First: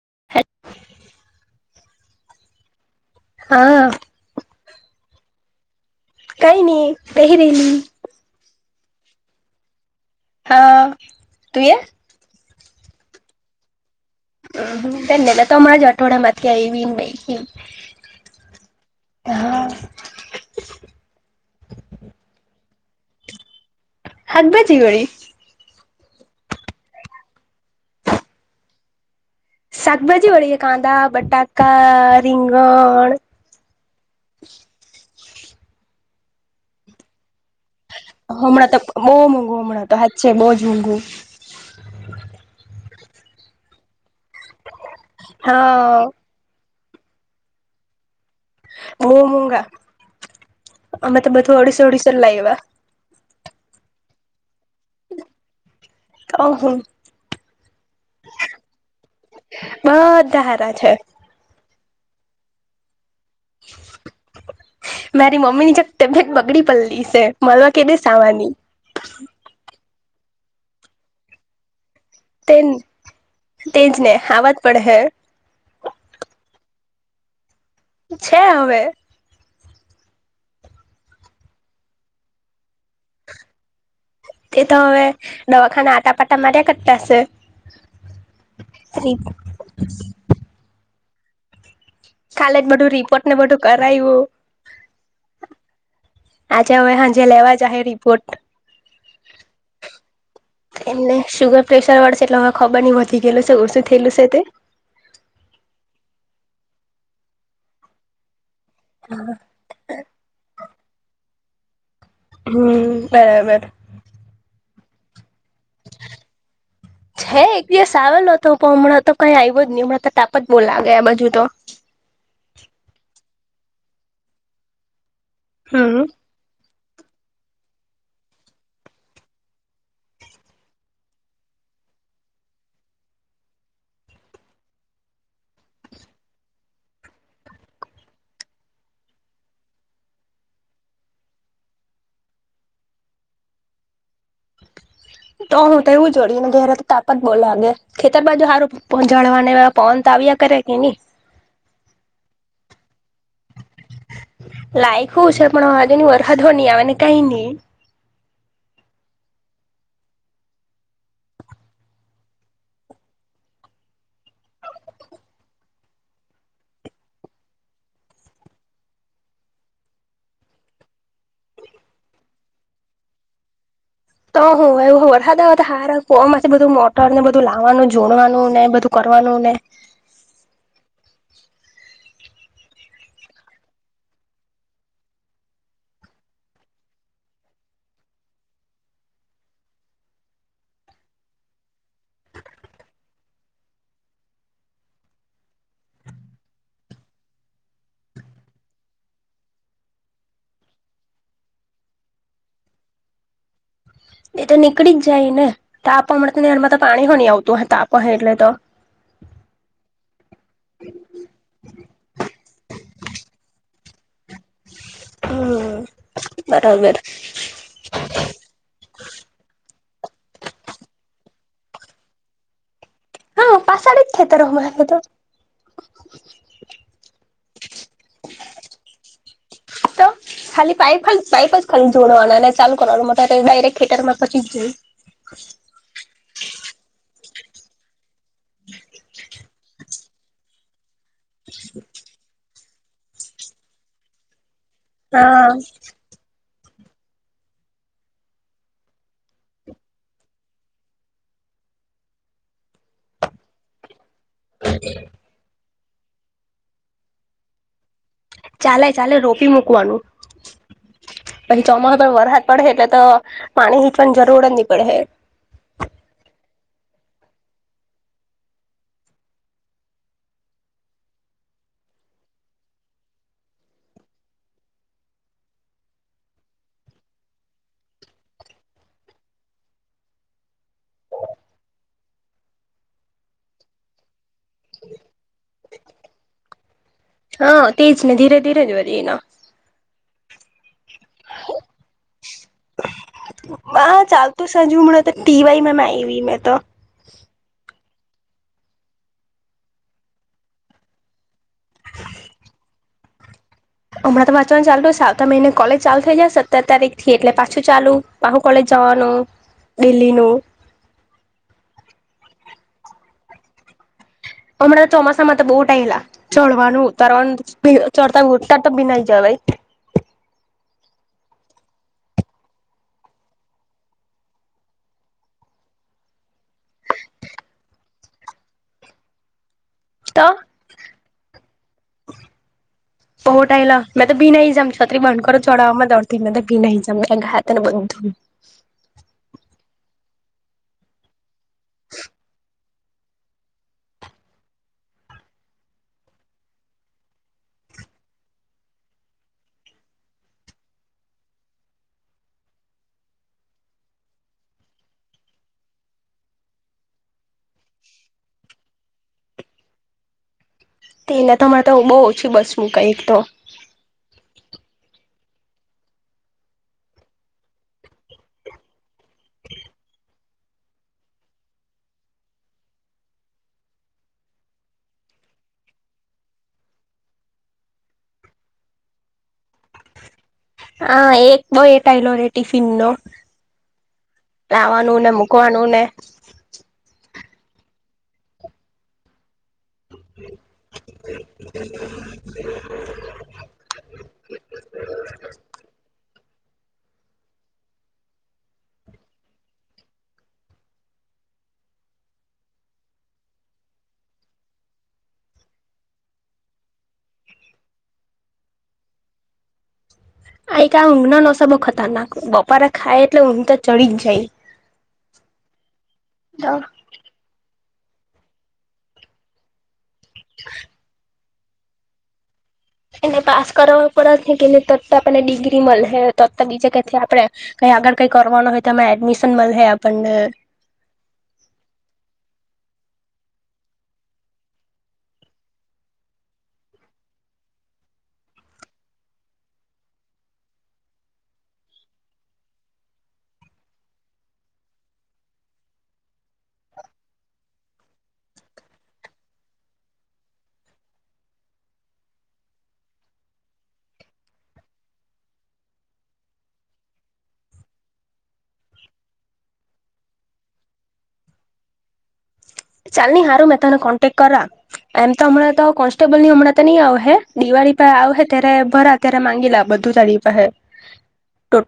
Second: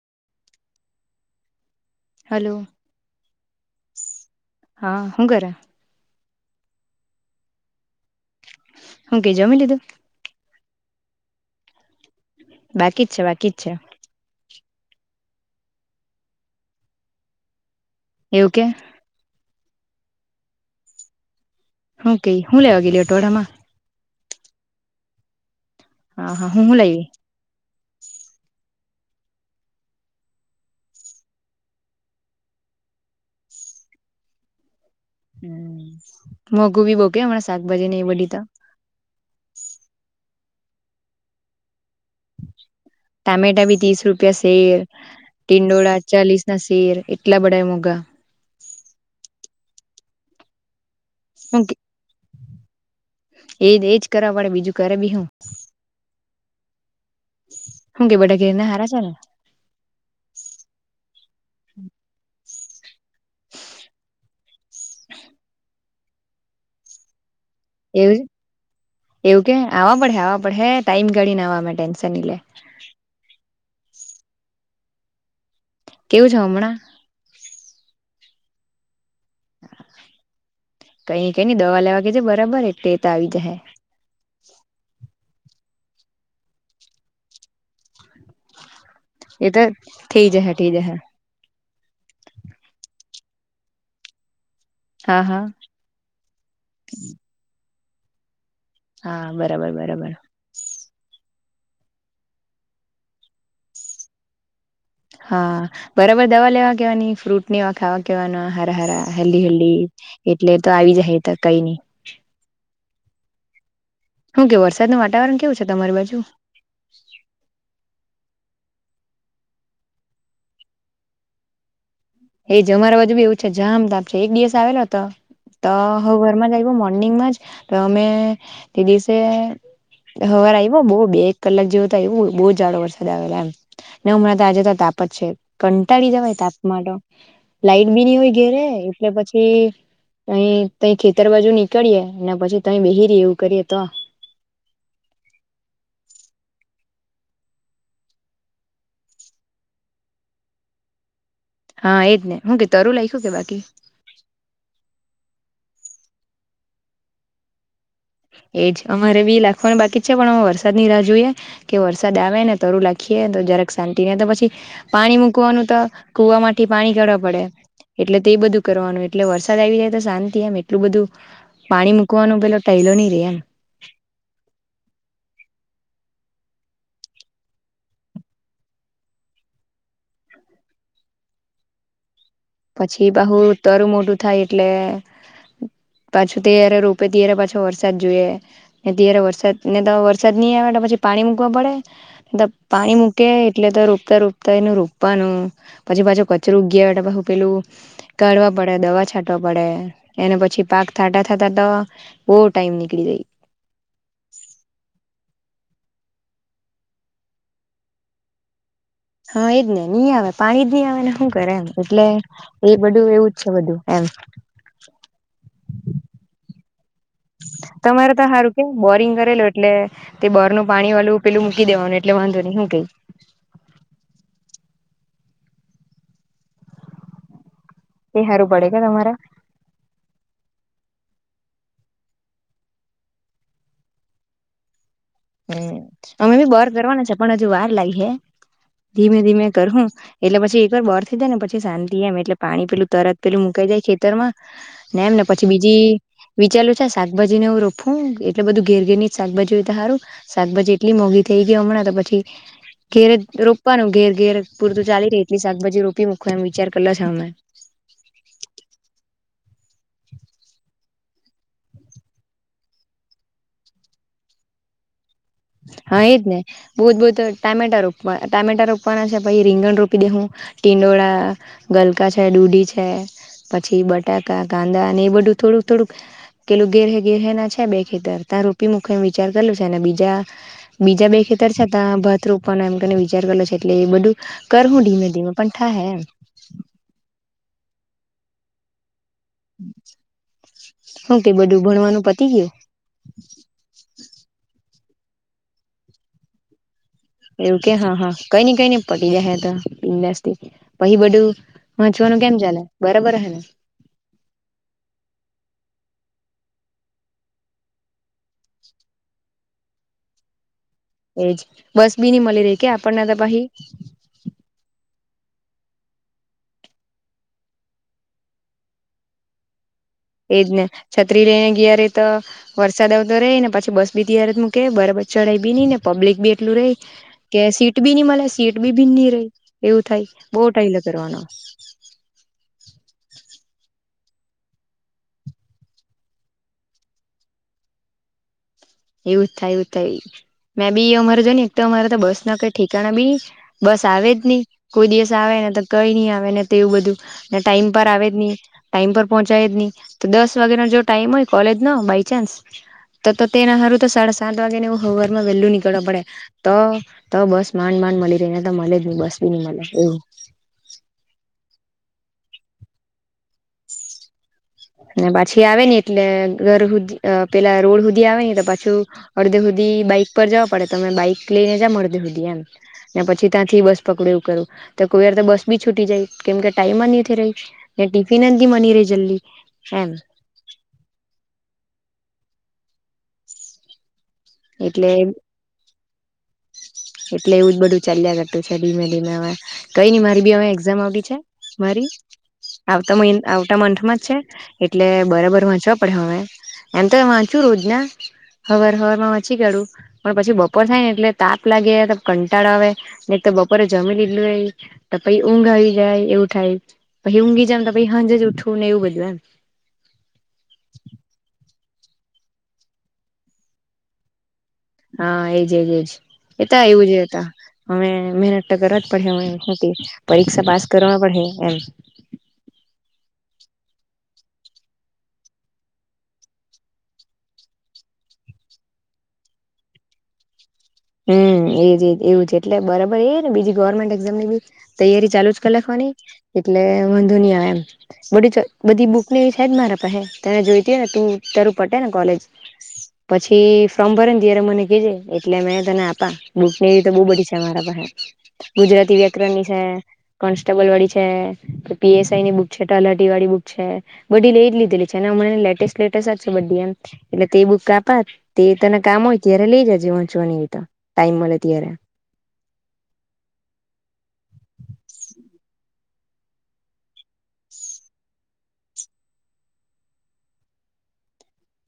[inaudible] Hello. હા. હા હું કરે? કઈ નઈ બેહી રેયલી. હું કે જમી લીધું. હા તુંએ? બાકી જ છે બાકી જ છે. હમ્મ [unintelligible] તો માંજ અઠોડામાંથી આયવી ને ભાઈ એવું કે હું કેઈ હું લેવા ગેલી અઠવાડામાં? હાક ભાજી વરી હા હા હું હું લાયવી. શાકભાજી વળી કાંદા, બટાકા, રીંગણ. [inaudible] હમ મોગું બી બો કે માસ હમણાં તો બહુ મોંઘું હમણાં તો હાચે બોજ મોંઘું ટમેટા બી ત્રીસ રૂપિયા છે હા ટિંડોળા ચાલીસના સ શેર એટલા બધા મોગા- બઉ મોગા અમે તો બધું હું એડિસો એડિસો લાયવા. એજ એજ કરવા પડે બીજું કરે બી હું. તો હું હું કે બધા ઘેરના હારા સે ને બધા હારા છે. મારી મમ્મી ની જક તબિયત બગડી પલ્લી છે. મળવા કે દિવસ એવું આવાની એવું કે આવા પડે આવા પડહે ટાઈમ કાઢીને આવા મેં ટેન્શન ની લે તેન તેજ ને આવાજ પડહે. કેવું છે હમણાં છે હવે કઈ કઈની દવા લેવા કે જે બરાબર એટે તો આવી જાહે. એ તો હવે દવાખાના આટાપાટા માર્યા કરતા છે. એ તો થઈ જાહે થઈ જાહે. કાલે જ બધું રિપોર્ટને બધું કરાયવું. હા આજે હવે સાંજે લેવા જહે રિપોર્ટ હા બરાબર બરાબર એમને શુગર પ્રેશર વાળે છે એટલે હવે ખબર નઈ વધી ગેલું છે ઓસુ થેલું છે તે હા બરાબર દવા લેવા કેવાની ફ્રૂટ નેવા ખાવા કેવાના રા હેલી હેલી એટલે તો આવી જાય તો કઈ નહી. હમ, બરાબર. હું કે વરસાદનું વાતાવરણ- કેવું છે તમારી બાજુ છે એક દિવસ આવેલો. તો હમણાં તો કઈ આઇવો જ નહી હમણાં તો તાપ જ બો લાગે આ બજુ તો. એ જમારા બાજુ બી એવું છે જામ તામ છે એક દિવસ આવેલો હતો તો હમ હવારમાં જ આઇવો મોર્નિંગમાં જ તો અમે તે દિવસે હવે આઇવો બઉ બે એક કલાક જેવું તો આઇવું બહુ જાડો વરસાદ આવેલો એમને હમણાં તો આજે તો પછી કંટાળી જવાય તાપમા તો. લાઈટ બી ની હોય ઘેરે એટલે પછી અહી તઈ ખેતર બાજુ નીકળીએે અને પછી તહી બેહી રહીએ એવું કરીએ તો [inaudible] તો હું તો એવું જોડીએ ને જ તાપ જ બો લાગે ખેતર બાજુ હારુ ઝાડવા ને પવન આવ્યા કરે કે ની. હા એજ ને હું કે તારું લઈગ્યુ કે બાકી. [unintelligible] એજ અમારે બી લખવાનું બાકી છે પણ અ વરસાદની રાહ જોઈએ કે વરસાદ આવે ને તરું લખી એ તો જરાક શાંતિ ને તો પછી પાણી મૂકવાનું તો કુવામાં થી પાણી કરવા પડે. એટલે તે બધું કરવાનું એટલે વરસાદ આઈવી જાય તો શાંતિ એમ એટલું બધું પાણી મૂકવાનું પેલો તૈલો નઈ રે એમ. તો હું વરહુ વરસાદ આવે તો હાર કુવામાં બધું મોટર ને બધું લાવવાનું જોડવાનું ને બધું કર વનું ને. [inaudible] પછી પાહું તરું મોટું થાય એટલે પાછું ત્યારે રુપે ત્યારે પાછો વરસાદ જોઈએ ને ત્યારે વરસાદ ને તો વરસાદ ની આવે તો પછી પાણી મૂકવા પડે પાણી મૂકે એટલે તો રોપતા રોપતા એને રોપવાનું પછી પાછો કચરો ઉગયા એતે પાહું પેલું કાઢવા પડે દવા છાંટવા પડે એને પછી પાક થાટા થાતા તો બો ટાઈમ નીકળી જાઈ. એ તો નીકળી જ જાય ને. તાપ હમણે તો નહેરમા પાણી હો ની આવતું હોય તાપ હોય એટલે તો. હા એજ ને ની આવે પાની જ નહી આવે ને હું કરે એમ એટલે એ બધું એવું જ છે બધું. એમ હમ્મ બરાબર. તમારે તો હારુ કે બોરિંગ કરેલું એટલે તે બોરનું પાણી વાળું પેલું મૂકી દેવાનું એટલે વાંધો નહી હું કે. હા પાછડી જ છે. [unintelligible] એ હારુ પડે કે તમારે. તો ખાલી પાઇપ જ પાઇપ જ ખાલી જોડવાના અને ચાલુ કરવાનું મોટર તે ડાયરેક્ટ ખેતરમાં પોચી જ જાય. હમ્મ અમે બી બોર કરવાના છે. પણ હજુ વાર લાગી હે ધીમે-ધીમે કરહું એટલે પછી એક વાર બોર મૂકી ડેને પછી શાંતિ એમ એટલે પાણી પેલું તરત પેલું મુકાઈ જાય ખેતરમાં. ને એમ ને પછી હા બીજી વિચારલું છે શાકભાજી ને હું રોપું એટલે બધું ઘેર-ઘેર ની જ શાકભાજી હોય તો હારુ. શાકભાજી એટલી મોંઘી થઇ ગઈ હમણાં તો પછી ઘેરે રોપવાનું ઘેર ઘેર પૂરતું ચાલી રે એટલી શાકભાજી રોપ પી મુખો એમ વિચાર કરેલો છે અમે. ચાલે ચાલે રોપી મૂકવાનું. પછી ચોમાસું પણ વરહાદ પડે હે એટલે તો પાણી હીંચવાની જરૂર જ ની પડે હે. [inaudible] હા એ જ ને. બોજ બોજ તો ટામેટા રોપવા ટામેટા રોપવાના છે પહી રીંગણ રોપી દેહું ટીંડો ડોળા, ગલકા છે, દૂધી છે પછી બટાકા, કાંદા ને એ બધું થોડુંક થોડુંક કેેલું ઘેર હે ઘેર હે ના છે બે ખેતર તાં રોપી મુકા એવું વિચાર કરેલું છે ને બીજા બીજા બે ખેતર છે. તા ભાત રૂપવાનો એમ કરીને વિચાર કરલો છે એટલે એ બધું કર હું ધીમે ધીમે પણ થાય. એમ. હા તેજ ને ધીરે-ધીરે વરી એના શું કે બધું ભણવાનું પતી ગયું. હા ચાલતું છે હજુ હમણાં તો ટી. વાઈ મેં આઈવી મેં તો. એવુ કે. કે હા હા કઈ ને કઈ ને પટી જાય તો બિન્દાસથી પહી બધું વાંચવાનું કેમ ચાલે. બરાબર હ ને. હમણાં વાંચવાનું ચાલતું છે આવતા મહિને કોલેજ ચાલુ થઇ જાય સત્તર તારીખથી એટલે પાછું ચાલુુંપાહુ કોલેજ જાવાનું ડેલીનું. એજ બસ બી ન મલી રે કે આપણને તો પાહી. હમણાં તો ચોમાસામાં તો બહુ ટાઈલા ચડવાનું ઉતારવાનું ભી ચડતા ઉતરતા તો ભીનાઈ જવાય. [inaudible] એજ ને છત્રી લઈને ને ગયા રેય તો વરસાદ આવતો રહી ને પછી બસ બી ત્યારે જ મૂકે બરાબર ચઢાઈ બી ન ને પબ્લિક બી એટલું રહે કે સીટ બી નહી મળે સીટ બી ભીની રહે. એવું થાય તો બો ટાઈલા કરવારના. બો ટાઈલા મે તો ભીનાઈ જામ છત્રી બન કરુ ચડાવ માં અડધી મે તો ભીનાઈ જામ [unintelligible] ને બધુ. એવું થાય એવું થાય. મેં બી અમાર જો ને એક તો અમારે તો બસ ના કઈ ઠેકાણા બી, બસ આવે જ નહી કોઈ દિવસ આવે. કઈ નહી આવે ને એવું બધું, ને ટાઈમ પર આવે જ નહી, ટાઈમ પર પહોંચાયે જ નહી તો દસ વા અગર આજે ટાઈમ હોય કોલેજનો બાય ચાન્સ, તો તો તેના હારું તો સાડા સાત વાગે ને હર માં વહેલું નીકળવા પડે, તો બસ માંડ ડ મળી રહે. અ તો મ જ બસવી ન મ એવું. તે એને તમારે તો બહુ ઓછી બસ મ કઈક તો. અને પાછી આવે નને એટલે ઘર સુધી પેલા રોડ સુધી આવે તો પાછું. અડધે હદી બાઈક ઉપર જવા પડે તમે બાઈક લઈને જ મળ દ સુધી એમ, ને પછી ત્યાંથી બસ પકડું એવું કરવું, તો કોઈર બસ બી છૂટી જાય કેમ કે ટાઈમ જ નથી રહી, ને ટીફિન માની રહી જલ્દી. હા. હા એક બ એટાઈલો ટિફિન નો. એટલે લાવાનું ને મુકવાનું ને. એટલે એવું જ બધું ચાલ્યા કરતું છે ધીમે ધીમે અવે. કઈ નઈ મારી બી હવે એક્ઝામ આવડી છે મારી. આવતા આવતા મંથમાં જ છે, એટલે બરાબર વાંચવા પડે હવે. એમ તો વાંચુ રોજના, હર હરમાં પછી કાડુ પણ પછી બપોર થાય ને એટલે તાપ લાગી કંટાળ આવે, ને તો બપોરે જમી લીધલું તો પી ઊંઘ આવી જાય એવું થાય પછી ઊંઘી જાયમ, તો પછી હંજ જ ઉઠું ને એવું બધું એમ. [inaudible] ના બપાર ખાય એટલે હ તો ચડી જ જાય. હા એજજ એજ તો એતા એવું છેતા. અવે મહેનત તો કરવા જ પડે, પરીક્ષા પાસ કરવા પડે. એમ. એને પાસ કર પડ કે તરત આપણને ડિગ્રી મળે તરત બીજા કથી આપડે. આગળ કઈ કરવાનું હોય તો એડમિશન મળે આપણને. હમ એજજ એવું જ એટલે બરાબર એ ને બીજી ગવર્મેન્ટ એક્ઝામ ની બી તૈયારી, ચાલુ જ લખવાની. એટલે વાંધો ની આવે એમ, બધી બધી બુક ને એવી છે મારા પાહે તને જોઈતી ને તું તારું પટે ને કોલેજ, પછી ફોર્મ ભરે ને ત્યારે મને કેજે એટલે મે તને આપા બુક ને એવી તો બો બધી છે મારા પાહે, ગુજરાતી વ્યાકરણ ની છે, કોન્સ્ટેબલ છે, પી એસ આઈની બુક છે તલાટી વાડી બુક છે, બધી લેય જ લીધેલી છે ને અમણે ની લેટે લેટેસ્ટ જ બધી એમ, એટલે તે બુક આપા, તે તને કામ હોય ત્યારે લઈ જજે વંચવાની. ટાઈમ મળે ત્યારે. ચાલ ની હારું મે તારો કોન્ટેક્ટ કરા, એમ તો હમણાં તો કોન્સ્ટેબલ ની હમણાં તો ની આવ હે દિવાળ પર આવ હે ત્યારે ભરા ત્યારે માંગી લેવા બધું તારી પાહે.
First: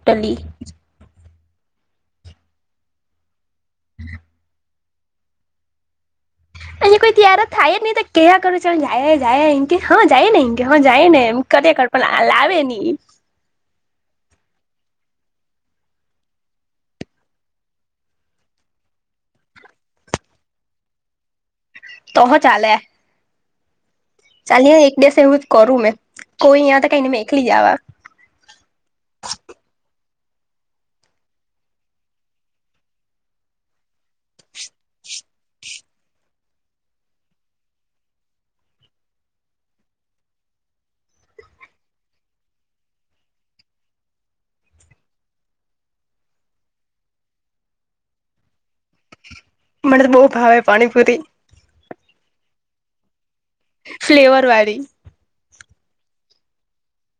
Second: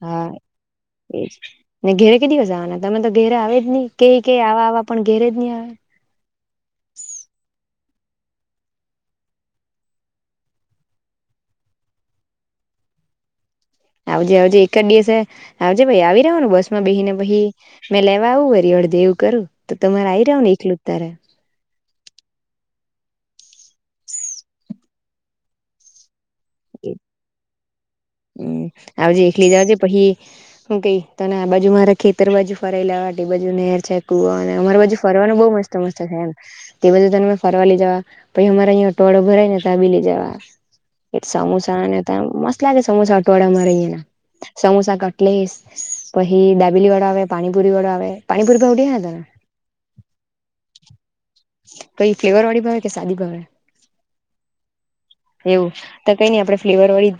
હા એજ, ને ઘેરે કે દિવસ આવવાના તમે તો ઘેરે આવે જ ની કેય કેય આવા આવા પણ ઘેરે જ ની આવે. અહીંયા કોઈ તીયાર થાય જ ની તો કેયા કરું ચાલ જાયે જાયે હા જાયે ને ઇં હા જાયે ને. ખરેખર પણ લાવે ની. [inaudible] આવજે આવજે એક જ દિવસે, આવજે ભઈ આવી રેવાનું ન બસ માં બેહી ને પહિ, મે લેવા આવું વરી અડધે એવું. કરું તો તમારે આઈ રેવાનું ને એકલું જ તારે. તો હો ચાલે, ચાલની એક દિવ એવું જ કરું મેં. કોઈ ની આવે તો કાય ની મેં એખલીજ આવા. હમ આવજે એકલી જ આવજે પછી હું કેઈ તને આ બાજુ મારે ખેતર બાજુ ફરાઈ લેવા તે બાજુ નેર છે કુવો અને અમાર બાજુ ફ રવાનું બહ મસ્ત મસ્ત છે એમ, તે બધું તમે ફરવા લે જવા, પહિ અમારા અયા અટવાળો ભરાય ને તા બી લે જવા. એ સમોસાને ત મસ્ત લાગે સમોસા અટવાડા માં મારે અહીંના. સમોસા કટલેસ, પહિ દાબીલી વાળો આવે પાણીપુરી વાળો આવે પાણીપુરી ભાવતી અહે ને તને? મને તો બો ભાવે પાણીપુરી. કઈ ફ્લેવર વાળી ભાવે કે સાદી ભાવે ફ્લેવર વાળી. એવું તો કઈ નઈ આપડે ફ્લેવર વાળી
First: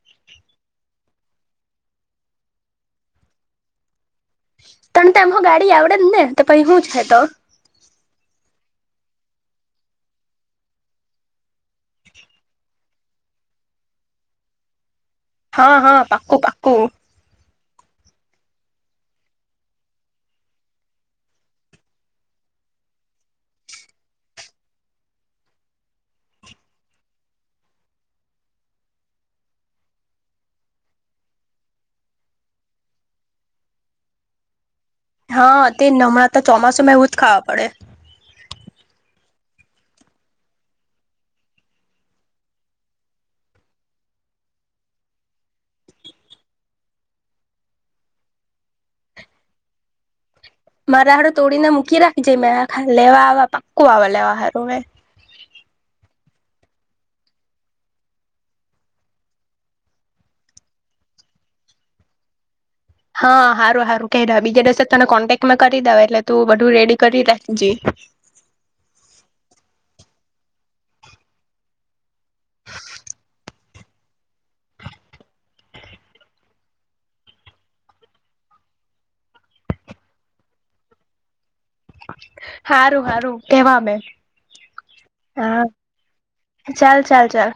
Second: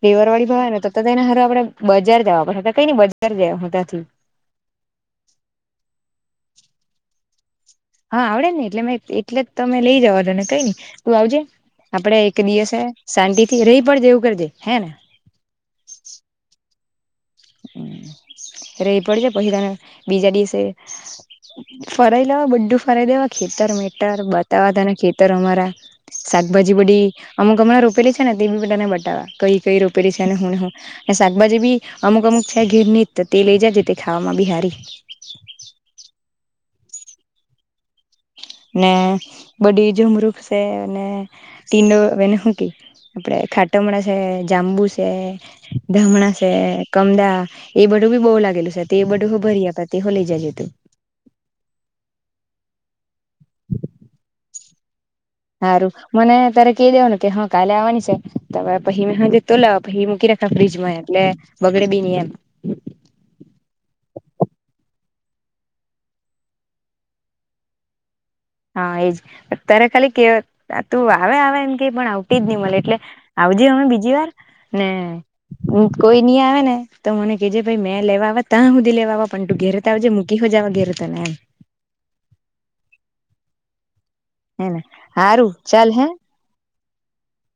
ફ્લેવર વાડી ભાવે તો તેના હારું આપડે બજાર જવા પડહે કઈની બજાર જય આવહું તાથી તને તો એમ હો ગાડી આવડે જ ને તો પહિ હું છે તો હા આવડે ને એટલે મે એટલે જ તો મે લઈ જવા ને કઈ નઈ તું આવજે આપડે એક દિવસે શાંતિ થી રેય પડજે એવું કરજે હે ને. હા હા પાકું પાકું [inaudible] રેય પડજે પહિ તને બીજા દિવસે ફરાઈ લેવા બધું ફરાઈ દેવા ખેતર મેટર બતાવા તને ખેતર અમારા શાકભાજી બધી અમુક હમણાં રોપેલી છે ને તે બી બધાને બતાવવા કઈ કઈ રોપેલી છે અને હું ને હું શાકભાજી બી અમુક અમુક છે ઘેર ની જ તે લઇ જાજે તે ખાવામાં બી હારી હા તે હમણાંતા ચોમાસુમાં એવું જ ખાવા પડે. ને બધી જમરૂખ સે ને ટીંડો એને હું કેય આપડે ખાટમણા છે જાંબુ છે ધામણા છે કમદા એ બધું બી બો લાગેલું સે તે બધું હો ભરી આપા તે હો લઈ જાજે મારા હારું તોડીને મૂકી રાખી જ મેં લેવા આવા પાકું આવા લેવા હારું મેં હારું મને તારે કેય દેવાનું કે હા કાલે આવવાની સે તો મેં પહી હાંજે જ તોડ લેવા પહી મૂકી રાખા ફ્રીજ એમ એટલે બગડે બી ની એમ હા હારું હારું કેય દેવા બીજા દિવસે તને કોન્ટેક્ટ મેં કરી દેવા એટલે તું બધું રેડી કરી રાખજે. હા એજ તારે ખાલી કે તું આવે આવે એમ કે પણ આવતી જ ની મળે એટલે આવજે અમે બીજી વાર ને હું કોઈ ની આવે ને તો મને કેજે ભાઈ મેં લેવા તા હુંધી લેવા પણ તું ઘેરેતો આવજે મૂકી હો જાવા ઘેરે તને એમ. હારું હારું કેવા મે. હેને હારું ચાલ હે. ચાલ ચાલ ચાલ.